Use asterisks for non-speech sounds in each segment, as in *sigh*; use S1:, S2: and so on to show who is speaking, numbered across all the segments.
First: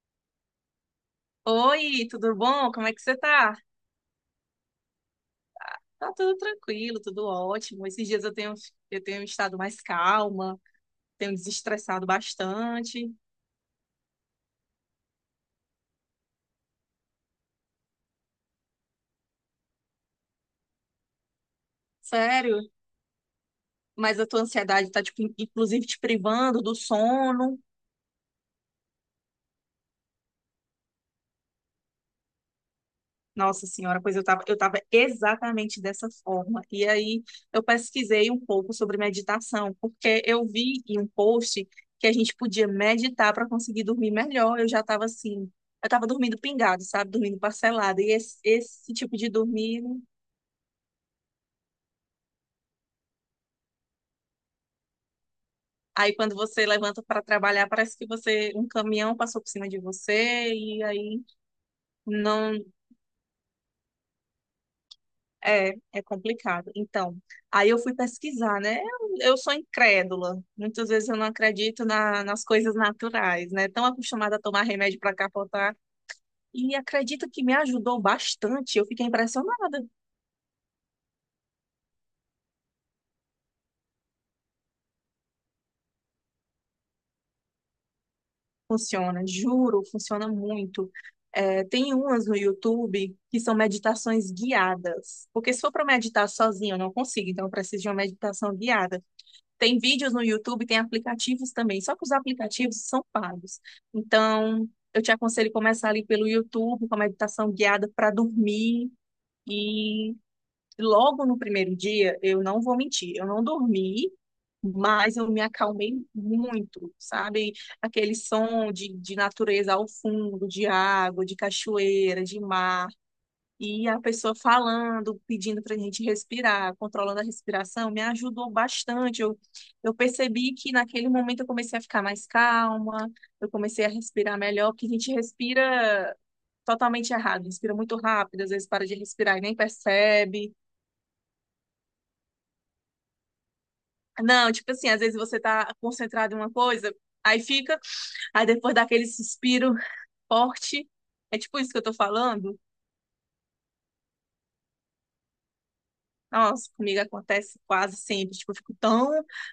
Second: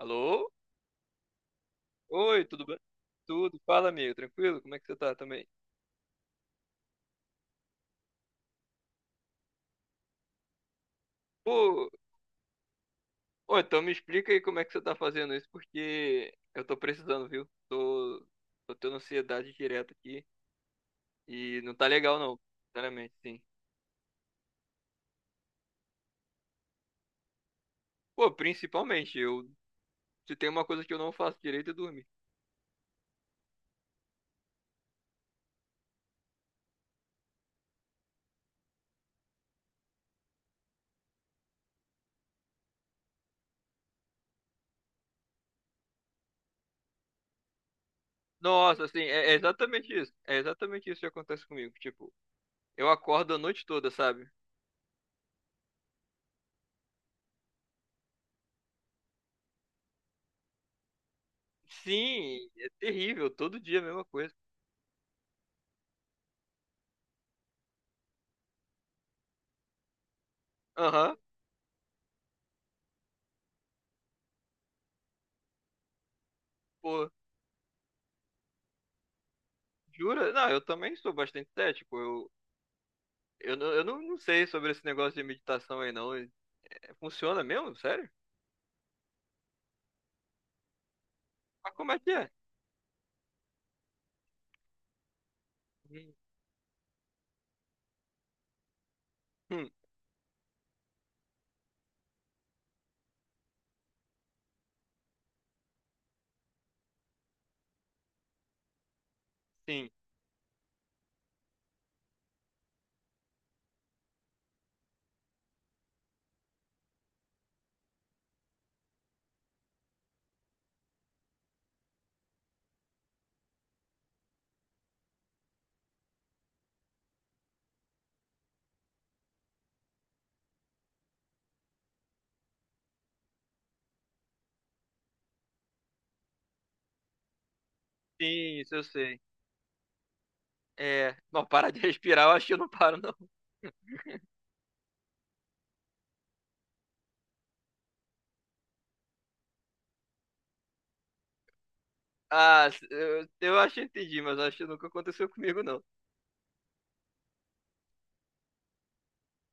S1: Alô?
S2: Oi, tudo
S1: Oi, tudo
S2: bom?
S1: bem?
S2: Como é que você tá?
S1: Tudo. Fala, amigo, tranquilo? Como é que você tá também?
S2: Tá tudo tranquilo, tudo ótimo. Esses dias eu tenho estado mais calma, tenho
S1: Pô,
S2: desestressado bastante.
S1: ô, então me explica aí como é que você tá fazendo isso, porque eu tô precisando, viu? Tô tendo ansiedade direta aqui e não tá legal não,
S2: Sério,
S1: sinceramente, sim.
S2: mas a tua ansiedade tá, tipo, inclusive te privando do sono.
S1: Pô, principalmente, eu se tem uma coisa que eu não faço direito é dormir.
S2: Nossa senhora, pois eu tava exatamente dessa forma. E aí eu pesquisei um pouco sobre meditação, porque eu vi em um post que a gente podia meditar para conseguir dormir melhor. Eu já tava assim, eu tava dormindo pingado, sabe? Dormindo parcelado. E esse,
S1: Nossa,
S2: esse
S1: assim,
S2: tipo de
S1: é
S2: dormir,
S1: exatamente isso. É exatamente isso que acontece comigo. Tipo, eu acordo a noite toda, sabe?
S2: aí quando você levanta para trabalhar, parece que você, um caminhão passou por cima de você e aí
S1: Sim,
S2: não.
S1: é terrível, todo dia a mesma coisa.
S2: É, é complicado. Então, aí eu fui pesquisar, né? Eu sou incrédula. Muitas vezes
S1: Aham,
S2: eu não acredito nas coisas naturais, né? Tão acostumada a tomar remédio para capotar. E
S1: pô.
S2: acredita que me ajudou bastante. Eu fiquei impressionada.
S1: Jura? Não, eu também sou bastante cético. Não, eu não, não sei sobre esse negócio de meditação aí, não. Funciona mesmo? Sério?
S2: Funciona, juro, funciona muito. É,
S1: Mas como
S2: tem
S1: é que
S2: umas
S1: é?
S2: no YouTube que são meditações guiadas. Porque se for para
S1: Hum,
S2: meditar sozinha, eu não consigo. Então, eu preciso de uma meditação guiada.
S1: hum,
S2: Tem vídeos no YouTube, tem aplicativos também, só que os aplicativos são pagos. Então, eu te aconselho começar ali pelo YouTube, com a meditação guiada para dormir.
S1: sim,
S2: E logo no primeiro dia, eu não vou mentir, eu não dormi, mas eu me acalmei muito, sabe? Aquele som de natureza ao fundo, de água, de cachoeira, de mar. E a pessoa falando, pedindo para a gente respirar, controlando a respiração, me ajudou bastante. Eu percebi que naquele momento eu comecei a ficar mais calma, eu comecei a respirar melhor, porque a gente respira totalmente errado, respira muito rápido, às
S1: sim,
S2: vezes
S1: isso eu
S2: para de
S1: sei.
S2: respirar e nem percebe.
S1: É, não, *laughs* para de respirar, eu acho que eu não paro, não. *laughs*
S2: Não, tipo assim, às vezes você está concentrado em uma coisa, aí fica, aí depois daquele suspiro forte, é tipo isso que eu tô falando.
S1: Ah, eu acho que entendi, mas acho que nunca aconteceu comigo, não.
S2: Nossa, comigo acontece quase sempre. Tipo, eu fico tão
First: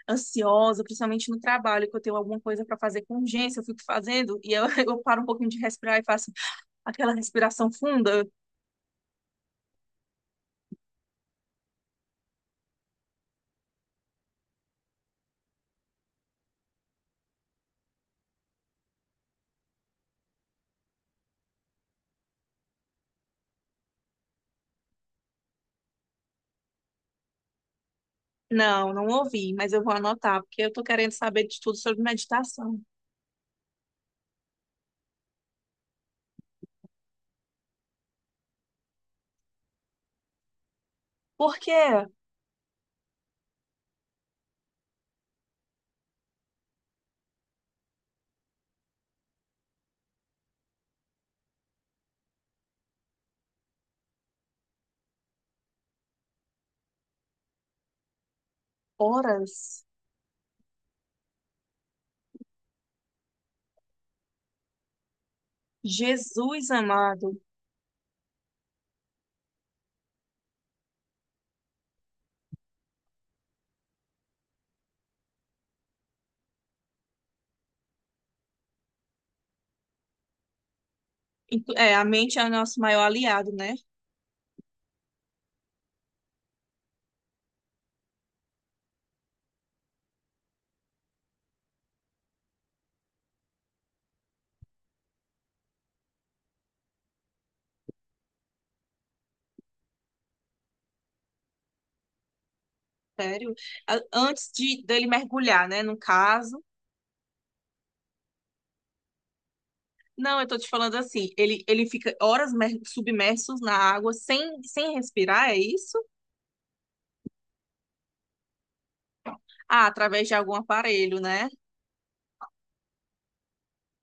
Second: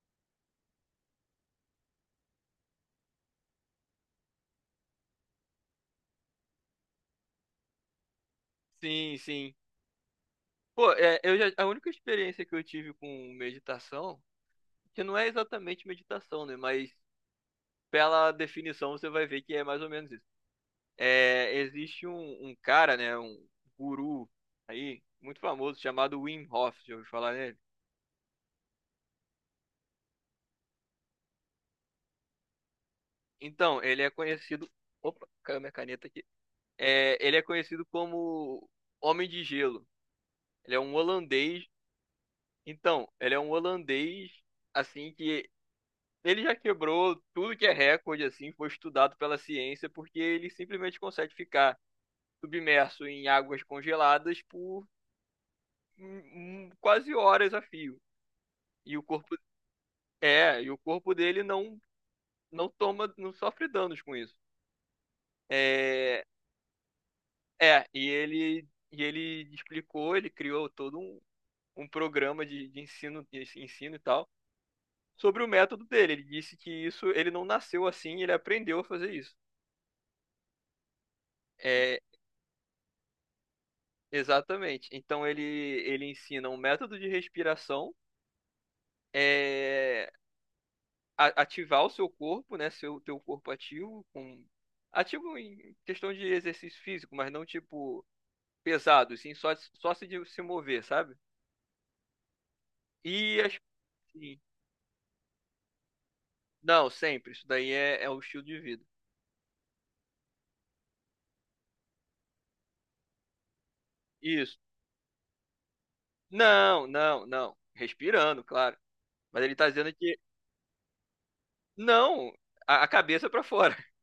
S2: ansiosa, principalmente no trabalho, que eu tenho alguma coisa para fazer com urgência, eu fico fazendo e eu, *laughs* eu paro um pouquinho de respirar e faço aquela respiração funda.
S1: Sim, sim. Pô, é, a única experiência que eu tive com meditação, que não é exatamente meditação, né? Mas pela definição você vai ver que é mais ou menos isso. É, existe um cara, né, um guru aí, muito famoso, chamado Wim Hof, já ouviu falar nele?
S2: Não, não ouvi, mas eu vou anotar, porque eu tô querendo saber de tudo sobre meditação.
S1: Então, ele é conhecido. Opa, caiu minha caneta aqui. É, ele é conhecido como Homem de Gelo. Ele é um holandês.
S2: Porque
S1: Então, ele é um holandês, assim, que ele já quebrou tudo que é recorde, assim, foi estudado pela ciência, porque ele simplesmente consegue ficar submerso em águas congeladas por hum, quase horas a fio. E o corpo
S2: horas,
S1: É, e o corpo dele não toma, não sofre danos com isso. É,
S2: Jesus amado.
S1: e ele explicou, ele criou todo um programa de ensino e tal sobre o método dele. Ele disse que isso ele não nasceu assim, ele aprendeu a fazer isso.
S2: É,
S1: É,
S2: a mente é o nosso maior aliado, né?
S1: exatamente. Então ele ensina um método de respiração, é, ativar o seu corpo, né, seu teu corpo ativo com ativo em questão de exercício físico, mas não tipo pesado, assim, só se mover, sabe? E
S2: Sério.
S1: as. Sim.
S2: Antes de dele mergulhar, né? No caso.
S1: Não, sempre. Isso daí é, é o estilo de vida.
S2: Não, eu tô te falando assim, ele fica horas submersos na água
S1: Isso.
S2: sem respirar, é isso?
S1: Não, não, não. Respirando, claro. Mas ele tá
S2: Ah,
S1: dizendo que.
S2: através de algum aparelho, né?
S1: Não! A cabeça pra fora. *laughs*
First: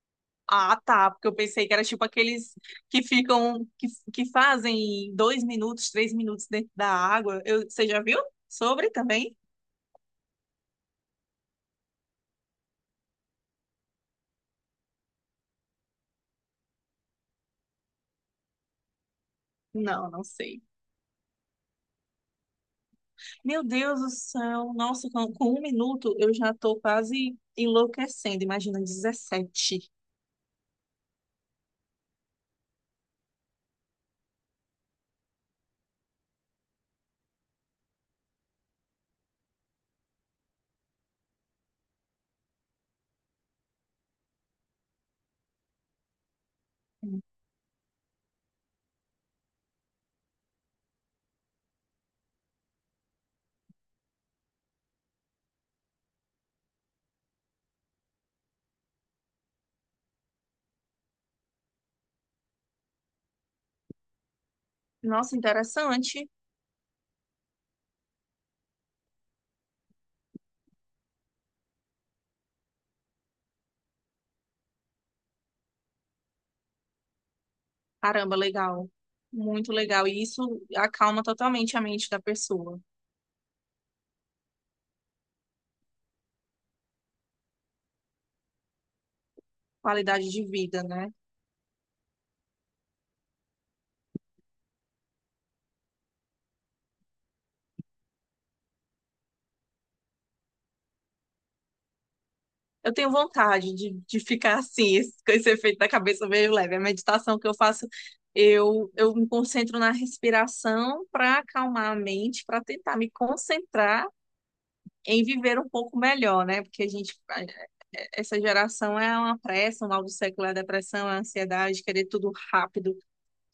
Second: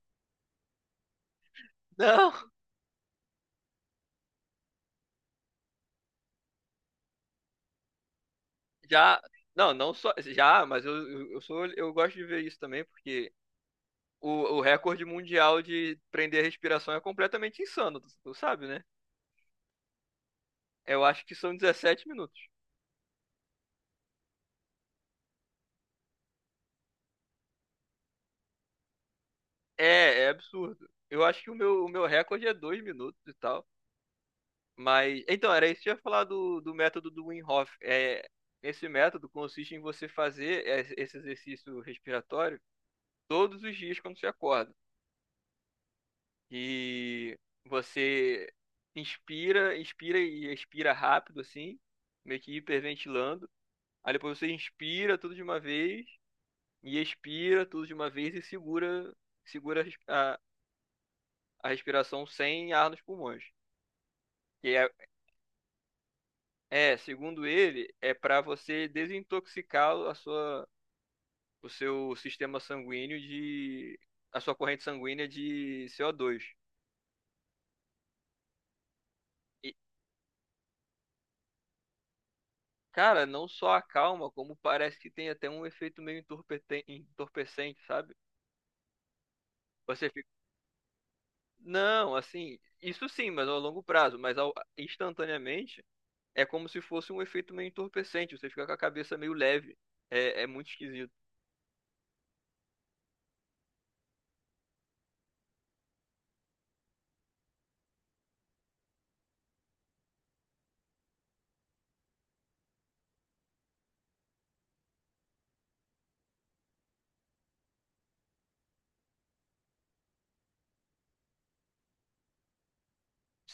S2: Ah, tá, porque eu pensei que era tipo
S1: Não!
S2: aqueles que ficam, que fazem 2 minutos, 3 minutos dentro da água. Eu, você já viu sobre
S1: Já.
S2: também?
S1: Não, não só. Já, mas eu sou, eu gosto de ver isso também, porque o, o recorde mundial de prender a respiração é completamente insano, tu sabe, né?
S2: Não, não sei.
S1: Eu acho que são 17 minutos.
S2: Meu Deus do céu, nossa, com 1 minuto eu já tô quase enlouquecendo, imagina 17.
S1: É, é absurdo. Eu acho que o meu recorde é 2 minutos e tal. Mas, então, era isso que eu ia falar do método do Wim Hof. É, esse método consiste em você fazer esse exercício respiratório todos os dias quando você acorda. E você inspira, inspira e expira rápido, assim, meio que hiperventilando. Aí depois você inspira tudo de uma vez e expira tudo de uma vez e segura, segura a respiração sem ar nos pulmões. Que
S2: Nossa, interessante.
S1: é, segundo ele, é para você desintoxicar a sua o seu sistema sanguíneo de. A sua corrente sanguínea de CO2.
S2: Caramba, legal. Muito
S1: E,
S2: legal. E isso acalma totalmente a mente da pessoa.
S1: cara, não só acalma, como parece que tem até um efeito meio entorpecente, sabe? Você fica.
S2: Qualidade de vida, né?
S1: Não, assim, isso sim, mas a longo prazo, mas instantaneamente é como se fosse um efeito meio entorpecente, você fica com a cabeça meio leve. É, é muito esquisito.
S2: Eu tenho vontade de ficar assim, *laughs* com esse efeito da cabeça meio leve. A meditação que eu faço, eu me concentro na respiração para acalmar a mente, para tentar me concentrar em viver um pouco melhor, né? Porque a gente, essa geração é uma pressa, o mal do século é a depressão, é a ansiedade, querer tudo rápido,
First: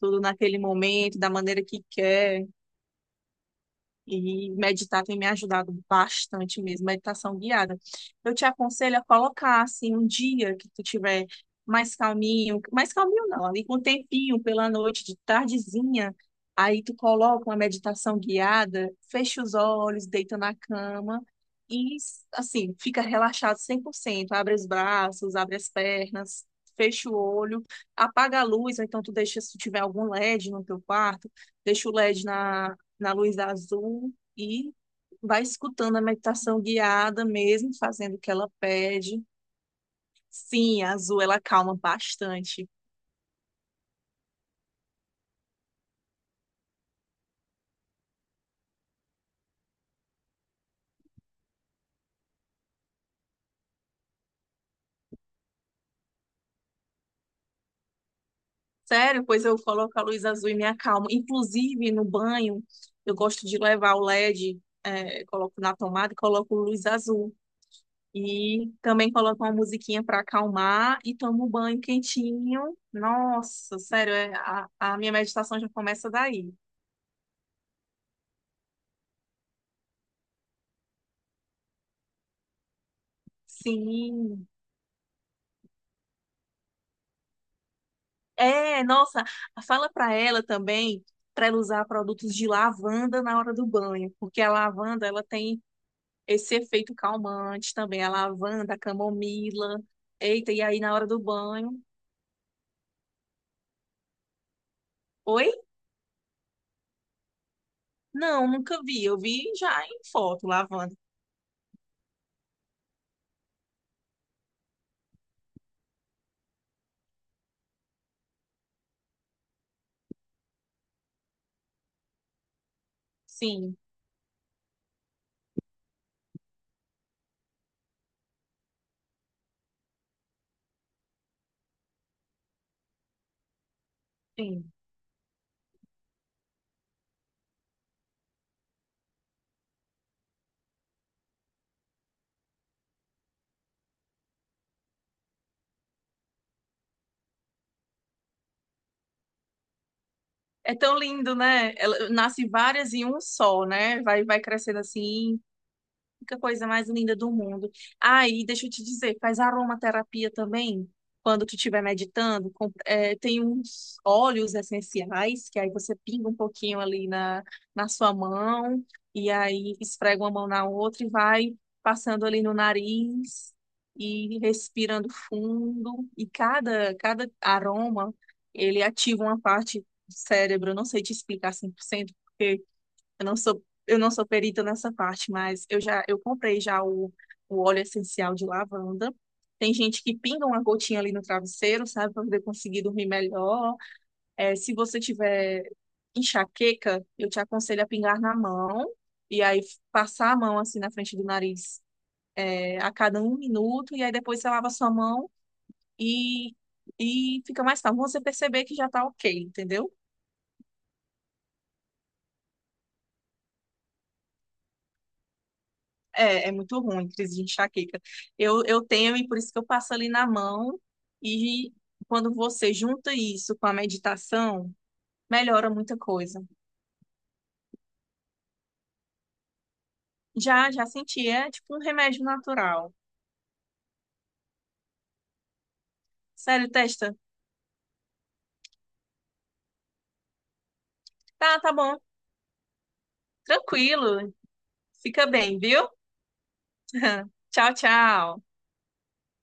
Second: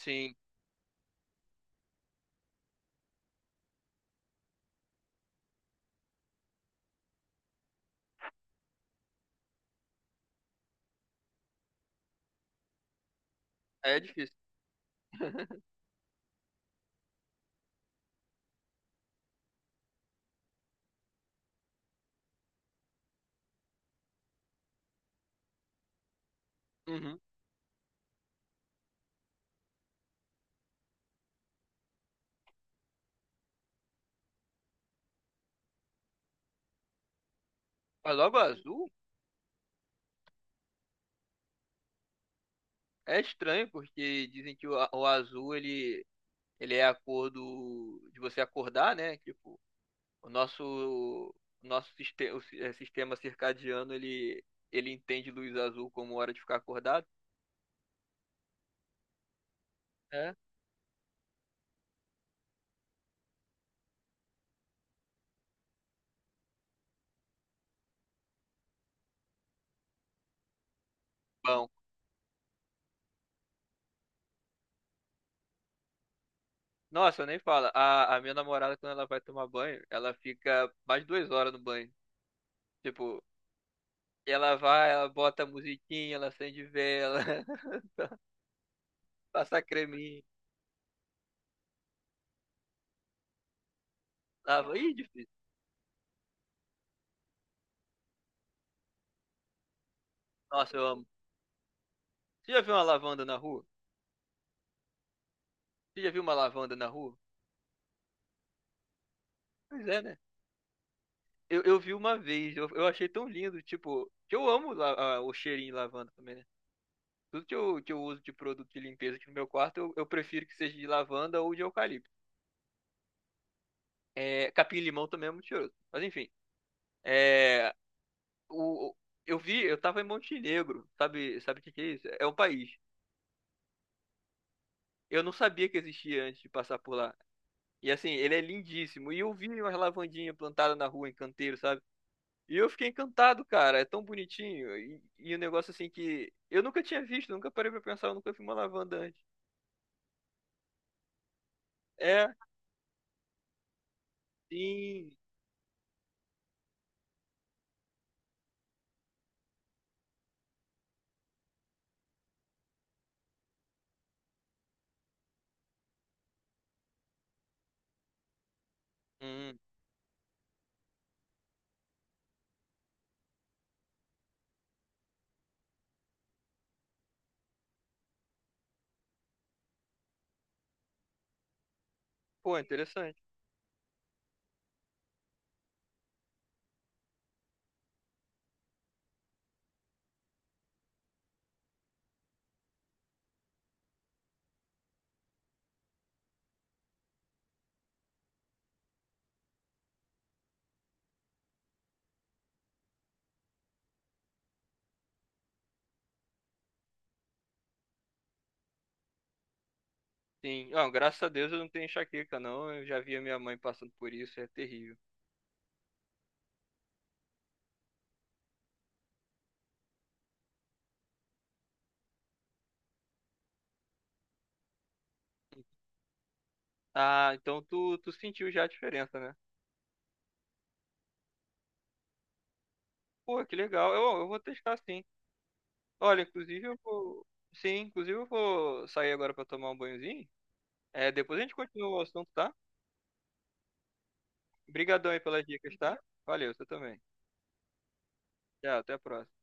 S2: tudo naquele momento, da maneira que quer. E meditar tem me ajudado bastante mesmo, meditação guiada. Eu te aconselho a colocar assim um dia que tu tiver mais calminho não, ali com um
S1: é difícil.
S2: tempinho pela noite, de
S1: *laughs*
S2: tardezinha, aí tu coloca uma meditação guiada, fecha os olhos, deita na cama e assim, fica relaxado 100%, abre os braços, abre as pernas, fecha o
S1: Uhum.
S2: olho, apaga a luz, ou então tu deixa se tu tiver algum LED no teu quarto, deixa o LED na luz azul e vai escutando a meditação guiada mesmo, fazendo
S1: Mas
S2: o que
S1: logo
S2: ela
S1: azul
S2: pede. Sim, a azul ela acalma bastante.
S1: é estranho, porque dizem que o azul ele é acordo de você acordar, né? Tipo, o nosso o nosso sistema, sistema circadiano ele entende luz azul como hora de ficar acordado.
S2: Sério, pois eu coloco a luz
S1: É.
S2: azul e me acalmo. Inclusive no banho, eu gosto de levar o LED, é, coloco na tomada e coloco luz azul. E também coloco uma musiquinha para acalmar e tomo um
S1: Bom,
S2: banho quentinho. Nossa, sério, é, a minha meditação já começa daí.
S1: nossa, eu nem fala. A minha namorada quando ela vai tomar banho, ela fica mais de 2 horas no banho. Tipo,
S2: Sim.
S1: ela vai, ela bota a musiquinha, ela acende vela, *laughs*
S2: É, nossa,
S1: passa
S2: fala para
S1: creminho,
S2: ela também para ela usar produtos de lavanda na hora do banho, porque a
S1: lava. Ih,
S2: lavanda ela
S1: difícil.
S2: tem esse efeito calmante também, a lavanda, a camomila. Eita, e
S1: Nossa,
S2: aí
S1: eu
S2: na hora
S1: amo.
S2: do banho?
S1: Você já viu uma lavanda na rua?
S2: Oi?
S1: Você já viu uma lavanda na rua?
S2: Não, nunca vi. Eu vi já
S1: Pois
S2: em
S1: é, né?
S2: foto lavanda.
S1: Eu vi uma vez, eu achei tão lindo, tipo, que eu amo o cheirinho de lavanda também, né? Tudo que eu uso de produto de limpeza aqui no meu quarto, eu prefiro que seja de lavanda ou de eucalipto.
S2: Sim,
S1: É, capim-limão também é muito cheiroso. Mas enfim, é, o, o- eu vi, eu tava em Montenegro, sabe, sabe o que que é isso? É um país.
S2: sim.
S1: Eu não sabia que existia antes de passar por lá. E assim, ele é lindíssimo. E eu vi umas lavandinhas plantadas na rua, em canteiro, sabe? E eu fiquei encantado, cara. É tão bonitinho. E um negócio assim que eu nunca tinha visto, nunca parei pra pensar, eu nunca vi uma lavanda antes.
S2: É tão lindo, né? Ela
S1: É,
S2: nasce várias em um só, né? Vai, vai crescendo
S1: sim.
S2: assim. Que coisa mais linda do mundo. Aí, deixa eu te dizer, faz aromaterapia também. Quando tu estiver meditando, é, tem uns óleos essenciais, que aí você pinga um pouquinho ali na sua mão, e
S1: Hum,
S2: aí esfrega uma mão na outra e vai passando ali no nariz e respirando fundo. E cada aroma, ele ativa uma parte do cérebro. Eu não sei te explicar 100%
S1: pô,
S2: porque
S1: interessante.
S2: eu não sou perita nessa parte, mas eu já eu comprei já o óleo essencial de lavanda. Tem gente que pinga uma gotinha ali no travesseiro, sabe, para poder conseguir dormir melhor. É, se você tiver enxaqueca, eu te aconselho a pingar na mão e aí passar a mão assim na frente do nariz, é, a cada 1 minuto e aí depois você lava a sua mão e fica mais calmo. Você perceber que já tá ok, entendeu?
S1: Sim. Ah, graças a Deus eu não tenho enxaqueca, não. Eu já vi a minha mãe passando por isso, é terrível.
S2: É, é muito ruim, crise de enxaqueca. Eu tenho, e por isso que eu passo ali na mão. E quando você junta isso com a meditação, melhora muita coisa.
S1: Ah, então tu sentiu já a diferença, né?
S2: Já senti, é tipo um remédio natural.
S1: Pô, que legal. Eu vou testar sim. Olha, inclusive
S2: Sério,
S1: eu
S2: testa?
S1: vou. Sim, inclusive eu vou sair agora pra tomar um banhozinho. É, depois a gente
S2: Tá, tá
S1: continua
S2: bom,
S1: o assunto, tá?
S2: tranquilo.
S1: Obrigadão aí
S2: Fica
S1: pelas
S2: bem,
S1: dicas,
S2: viu?
S1: tá? Valeu, você também.
S2: *laughs* Tchau, tchau.
S1: Tchau, até a próxima.